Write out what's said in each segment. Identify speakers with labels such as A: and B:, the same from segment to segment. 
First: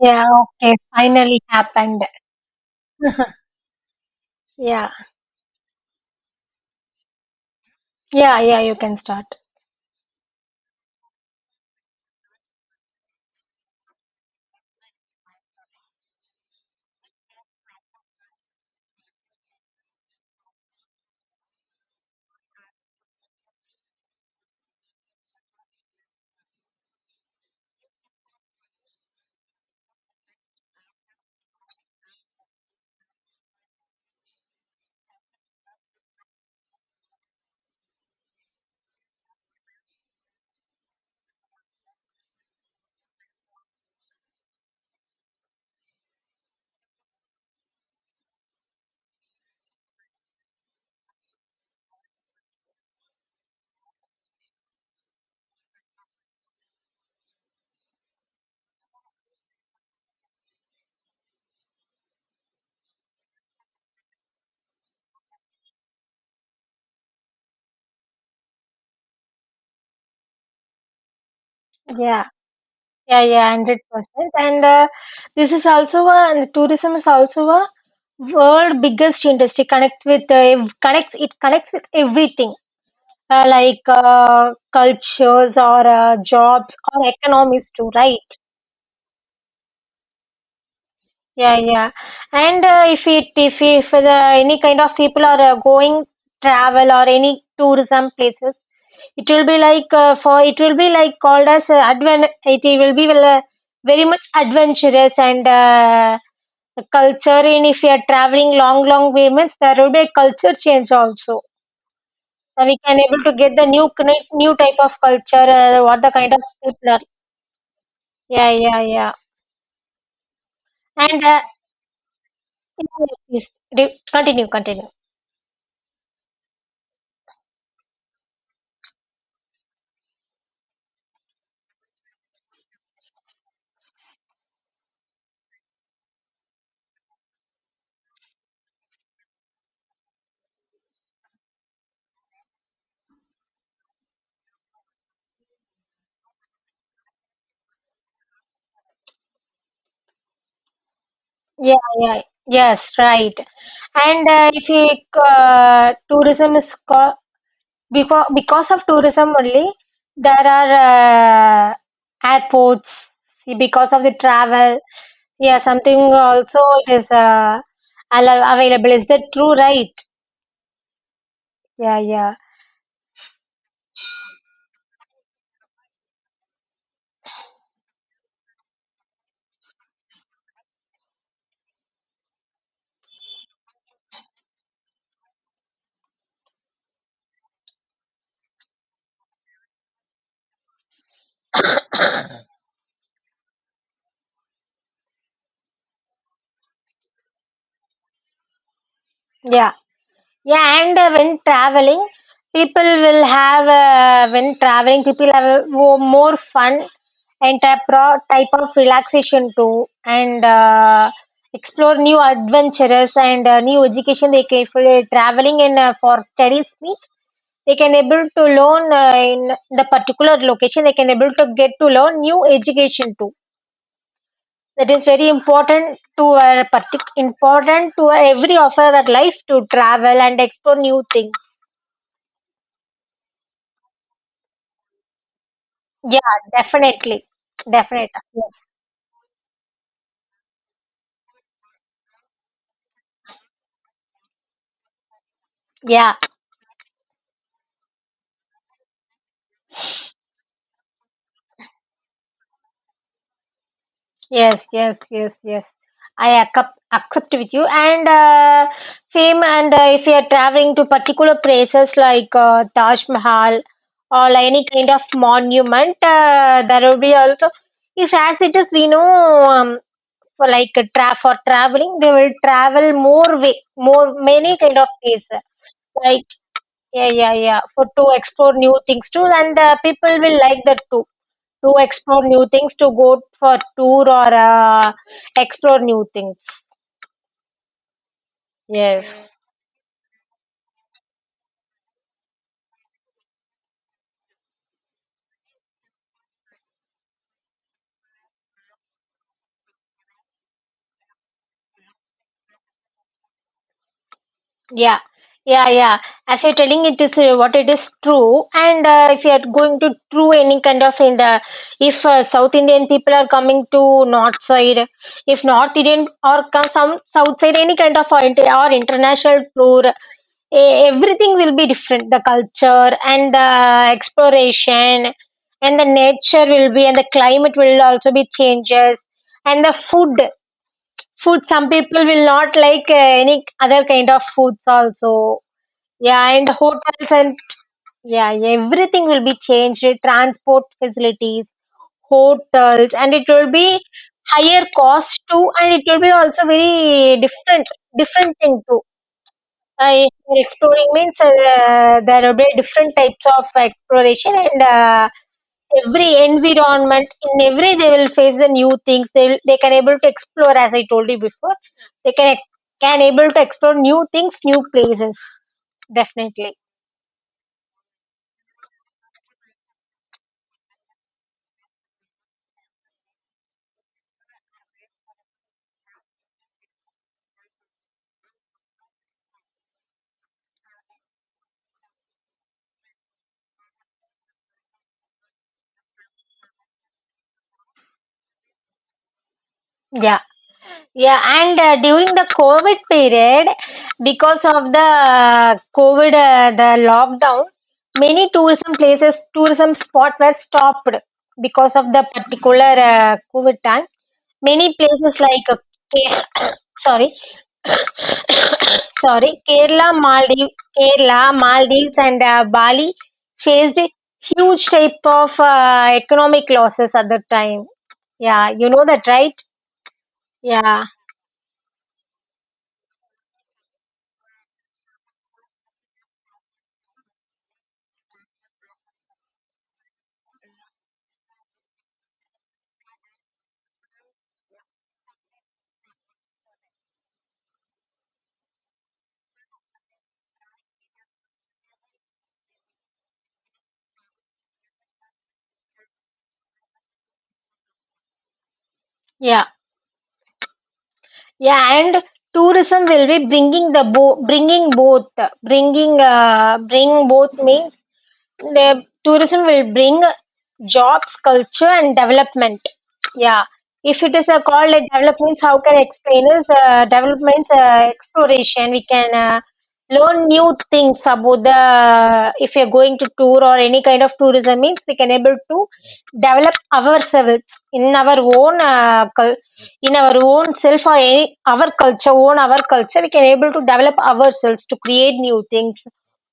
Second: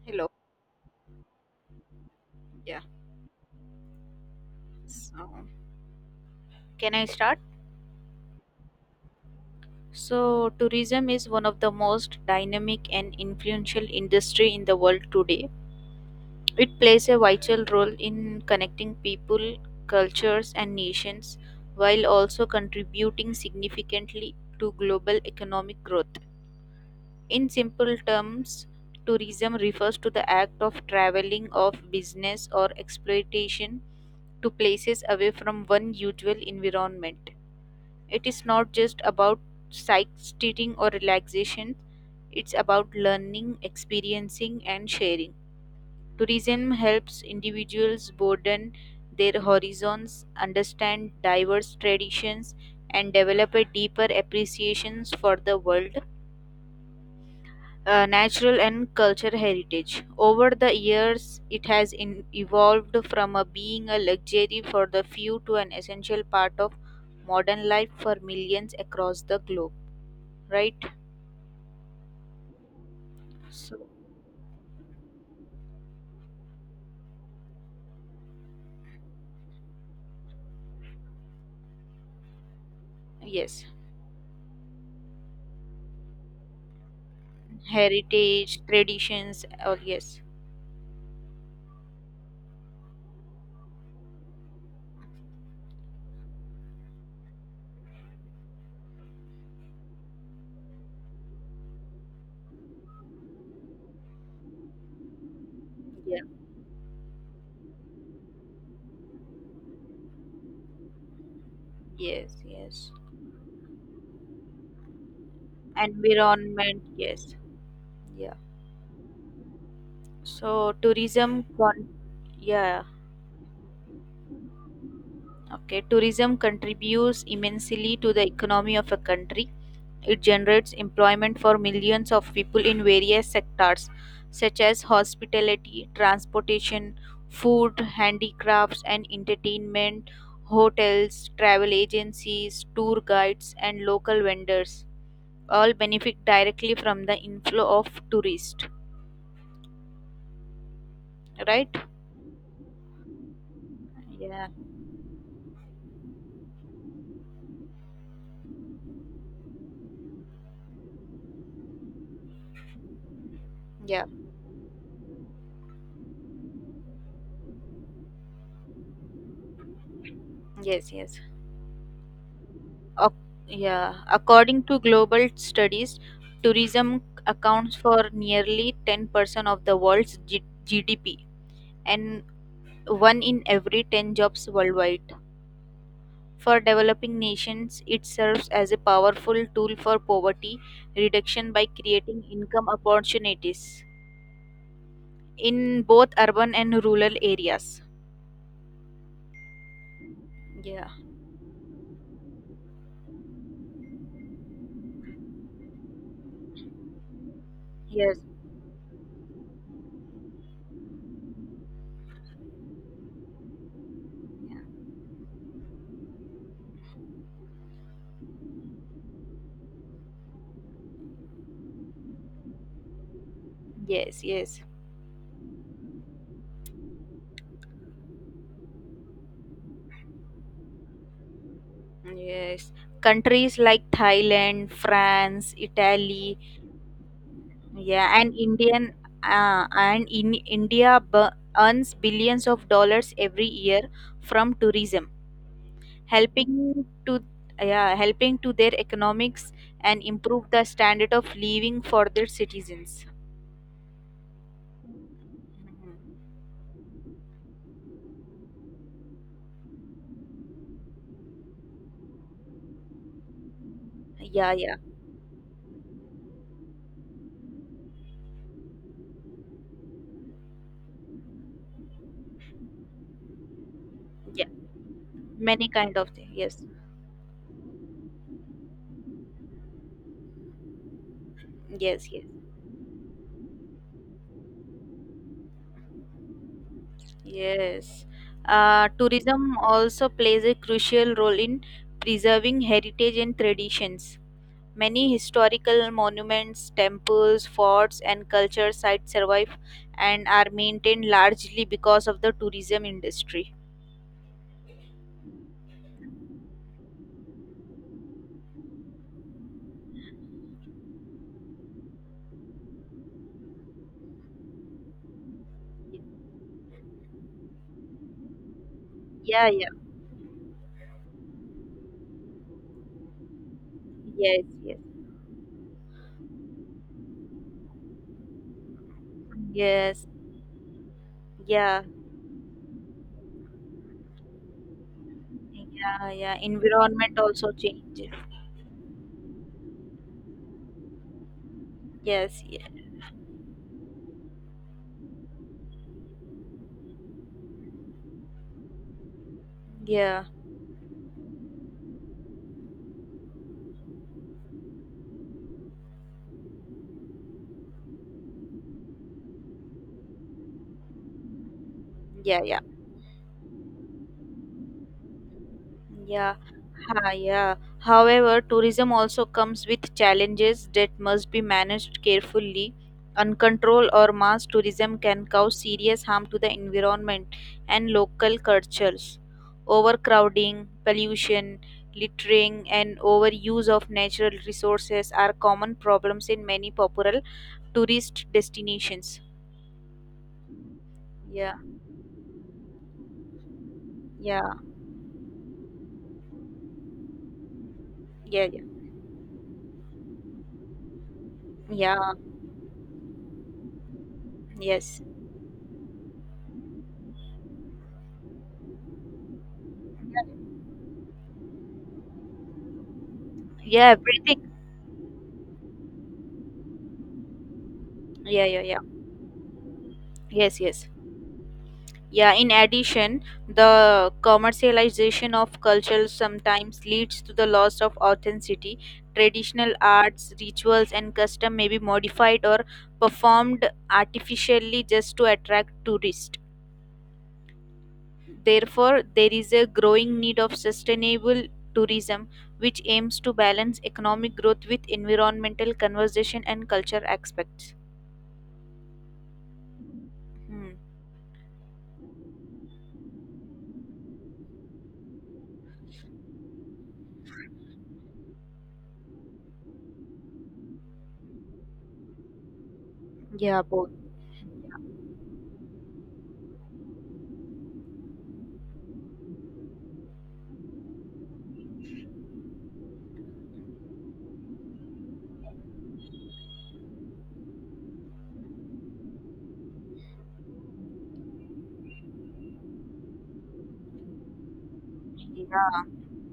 A: Yeah,
B: Hello.
A: okay, finally happened.
B: Yeah.
A: Yeah,
B: So, Can I start?
A: yeah, yeah, you can start.
B: So, tourism is one of the most dynamic and influential industry in the world today. It plays a vital role in connecting people, cultures, and nations while also contributing significantly to global economic growth. In simple terms, tourism refers to the act of traveling of business or exploitation to places away from one usual environment. It is not just about sightseeing or relaxation, it's about learning, experiencing, and sharing. Tourism helps individuals broaden their horizons, understand diverse traditions, and develop a deeper appreciation for the world, natural and cultural heritage. Over the years, it has evolved from a being a luxury for the few to an essential part of modern life for millions across the globe, right?
A: Yeah, yeah, yeah,
B: So
A: 100%. And this is also a, and tourism is also a world biggest industry connects it connects with everything,
B: yes,
A: like cultures or jobs or economies too, right?
B: heritage, traditions, all, yes,
A: Yeah, yeah. and if it if Any kind of people are going travel or any tourism places. It will be like for it will be like called as adven. It will be very much adventurous and
B: yeah,
A: the culture. In If you are traveling long, long way, means there will be a culture change also.
B: yes,
A: So we
B: yes,
A: can able to get the new type of culture. What the kind of
B: environment,
A: people? Are.
B: yes, yeah.
A: Yeah, yeah, yeah.
B: So
A: And
B: yeah,
A: yes, yes. Continue, continue.
B: okay, tourism contributes immensely to the economy of a country. It generates employment for millions of people in various sectors, such as hospitality, transportation, food, handicrafts, and entertainment, hotels, travel agencies, tour guides, and local vendors. All benefit directly from the inflow of tourists, right?
A: Yeah, yeah. Yes, right. And
B: Yeah,
A: if you, tourism is before because of tourism only there are airports because of
B: yeah,
A: the travel, yeah, something also it is available. Is that true, right?
B: yes, yes.
A: Yeah, yeah,
B: Ac- yeah, according to global studies, tourism accounts for nearly 10% of the world's GDP and one in every 10 jobs worldwide. For developing nations, it serves as a powerful tool for poverty reduction by creating income opportunities in both urban and rural areas.
A: yeah. Yeah,
B: Yeah.
A: and when traveling, people have more fun and
B: Yes.
A: type of relaxation too, and explore new adventures and new education. They
B: Yeah.
A: can, if they're traveling and for studies, means they can able to learn in the particular location. They can able to get to learn new education too.
B: Yes. Yes.
A: That is very important to important to every of our life to travel and explore new things.
B: Yes. Countries like Thailand, France,
A: Yeah,
B: Italy,
A: definitely. Definitely.
B: yeah, and
A: Yes.
B: Indian, and in India earns billions of dollars every year from tourism,
A: Yeah.
B: helping to, yeah, helping to their economics and improve the standard of living for their citizens.
A: Yes, yes, yes, yes. Accept with you. And same, and if you are traveling to particular places like Taj Mahal or like
B: Yeah,
A: any
B: yeah,
A: kind of monument, there will be also, if as it is, we know, um, for like tra for traveling, they will travel more way, more,
B: yeah.
A: many kind of ways.
B: Many kind of
A: Like,
B: things. Yes,
A: yeah, yeah, yeah, for to explore new things too, and people will like that too, to
B: yes,
A: explore
B: yes,
A: new things, to go for tour or explore new things.
B: yes.
A: Yes.
B: Tourism also plays a crucial role in preserving heritage and traditions. Many historical monuments, temples, forts, and culture sites survive and are maintained largely because of the tourism industry.
A: Yeah, yeah, yeah. As you're telling it is, what it is true, and if you are going to true any kind of, in the, if South Indian people are coming to North side, if North Indian or come some South side, any kind of or, or international
B: Yeah, yeah,
A: tour, e- everything will be different. The culture and the
B: yes, yes.
A: exploration and the nature will be, and the climate will also be changes, and the
B: Yes.
A: food. Food, some
B: Yeah.
A: people will not like any other kind of foods also.
B: Yeah.
A: Yeah,
B: Yeah.
A: and hotels
B: Environment
A: and
B: also changes.
A: yeah, yeah, everything will be changed. Transport facilities,
B: Yes. Yeah.
A: hotels, and it will be higher cost too, and it will be also very different, different thing too. I,
B: Yeah.
A: exploring means there will be different types of exploration and. Every environment in every, they will face the new things, they can able to explore as I told you before, they
B: Yeah. Yeah.
A: can able to explore new things, new places,
B: Yeah.
A: definitely.
B: Ha, yeah. However, tourism also comes with challenges that must be managed carefully. Uncontrolled or mass tourism can cause serious harm to the environment and local cultures. Overcrowding, pollution, littering, and overuse of natural resources are common problems in many popular tourist destinations.
A: Yeah, yeah,
B: Yeah,
A: and during the covid period, because
B: yeah,
A: of the uh, covid, the lockdown, many
B: yeah, yeah,
A: tourism places, tourism spot were stopped because of the
B: yeah,
A: particular covid time. Many
B: yes.
A: places like Ke- sorry, sorry, Kerala, Maldives, Kerala, Maldives, and Bali faced
B: Yeah, everything.
A: huge type of economic losses at the time.
B: Yeah,
A: Yeah,
B: yeah,
A: you
B: yeah.
A: know that, right?
B: Yes,
A: Yeah,
B: yes. Yeah, in addition, the commercialization of culture sometimes leads to the loss of authenticity. Traditional arts, rituals, and custom may be modified or performed artificially just to attract tourists. Therefore, there is a growing need of sustainable tourism, which aims to balance economic growth with environmental conservation and culture aspects.
A: yeah,
B: Hmm.
A: yeah. And tourism will be bringing both, bring both means the tourism will bring jobs, culture, and development. Yeah,
B: Yeah, both.
A: if it is called a development, how can I explain is development, exploration. We can learn new things about the, if you're going to tour or any kind of tourism means we can able to develop ourselves in our in our own self, or our culture own our culture, we can able to develop ourselves to create new things
B: Yeah,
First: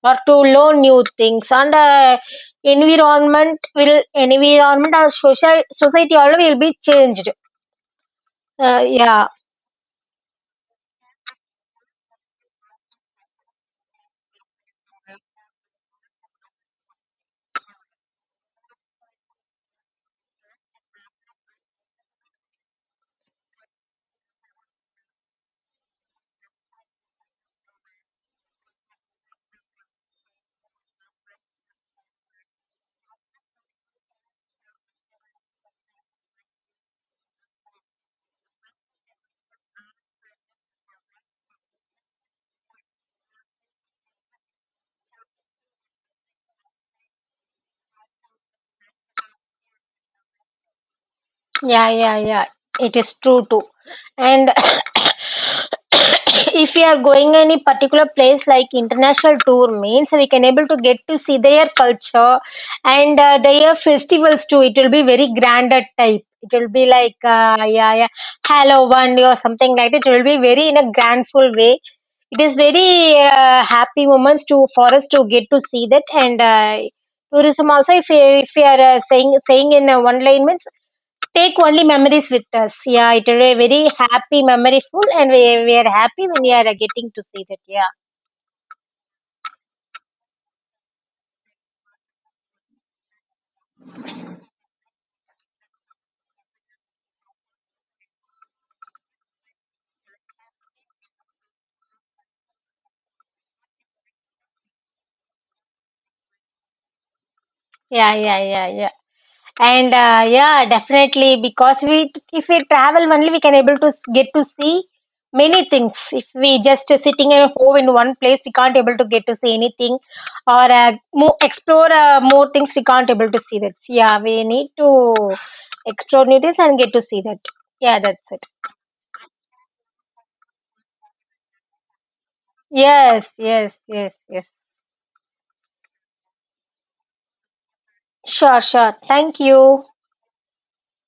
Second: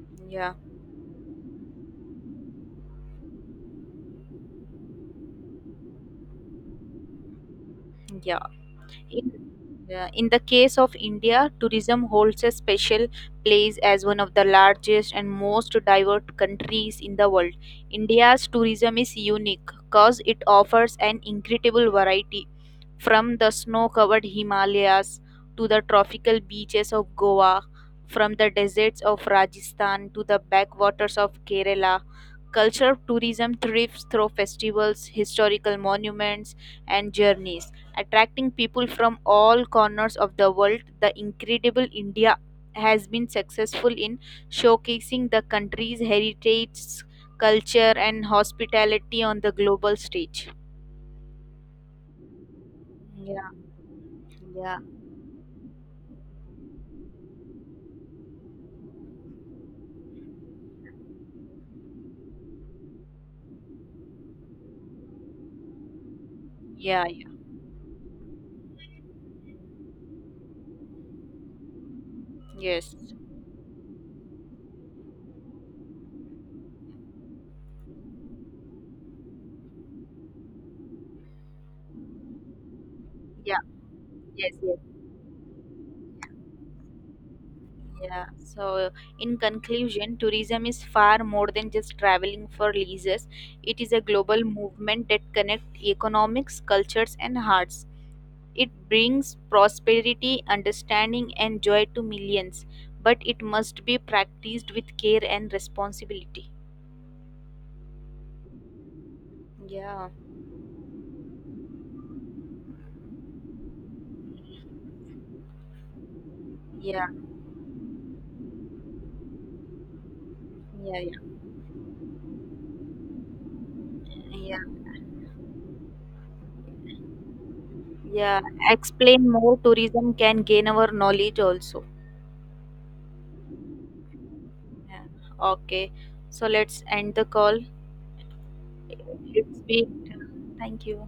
A: or to
B: yeah,
A: learn new things, and environment will, environment or social society all will be changed.
B: yeah.
A: Yeah.
B: In, in the case of India, tourism holds a special place as one of the largest and most diverse countries in the world. India's tourism is unique because it offers an incredible variety, from the snow covered Himalayas to the tropical beaches of Goa, from the deserts of Rajasthan to the backwaters of Kerala. Cultural tourism thrives through festivals, historical monuments, and journeys, attracting people from all corners of the world. The incredible India has been successful in showcasing the country's heritage, culture, and hospitality on the global stage.
A: Yeah, yeah, yeah. It is true
B: Yeah,
A: too. And
B: yeah.
A: if we are going any particular place like international tour means we can able to get to see their culture and their festivals too. It will be very grander type. It will be
B: Yeah,
A: like
B: yeah.
A: yeah, yeah, Halloween or something like that. It will be very in a grandful way. It is
B: Yes,
A: very happy moments to for us to get to see that and. Tourism also, if we are saying in one line means, take only memories with us. Yeah, it is a
B: yeah,
A: very happy,
B: yes, yes.
A: memoryful, and we are happy when we are getting to see that. Yeah,
B: Yeah, so in conclusion, tourism is far more than just traveling for leisure. It is a global movement that connects economics, cultures, and hearts. It brings prosperity, understanding, and joy to millions, but it must be practiced with care and responsibility.
A: yeah, yeah, yeah, yeah. And
B: Yeah,
A: yeah, definitely, because we, if we travel only, we can able to get to see many things. If we just
B: yeah,
A: sitting at home in one place, we can't able to get to see anything, or
B: yeah,
A: more things. We can't able to see that. Yeah, we
B: yeah,
A: need
B: yeah.
A: to explore new things and get to see that. Yeah, that's it.
B: Yeah. Explain more. Tourism can gain our knowledge also.
A: Yes, yes, yes, yes.
B: Yeah. Okay, so let's end the call.
A: Sure, sure. Thank you.
B: It's Thank you.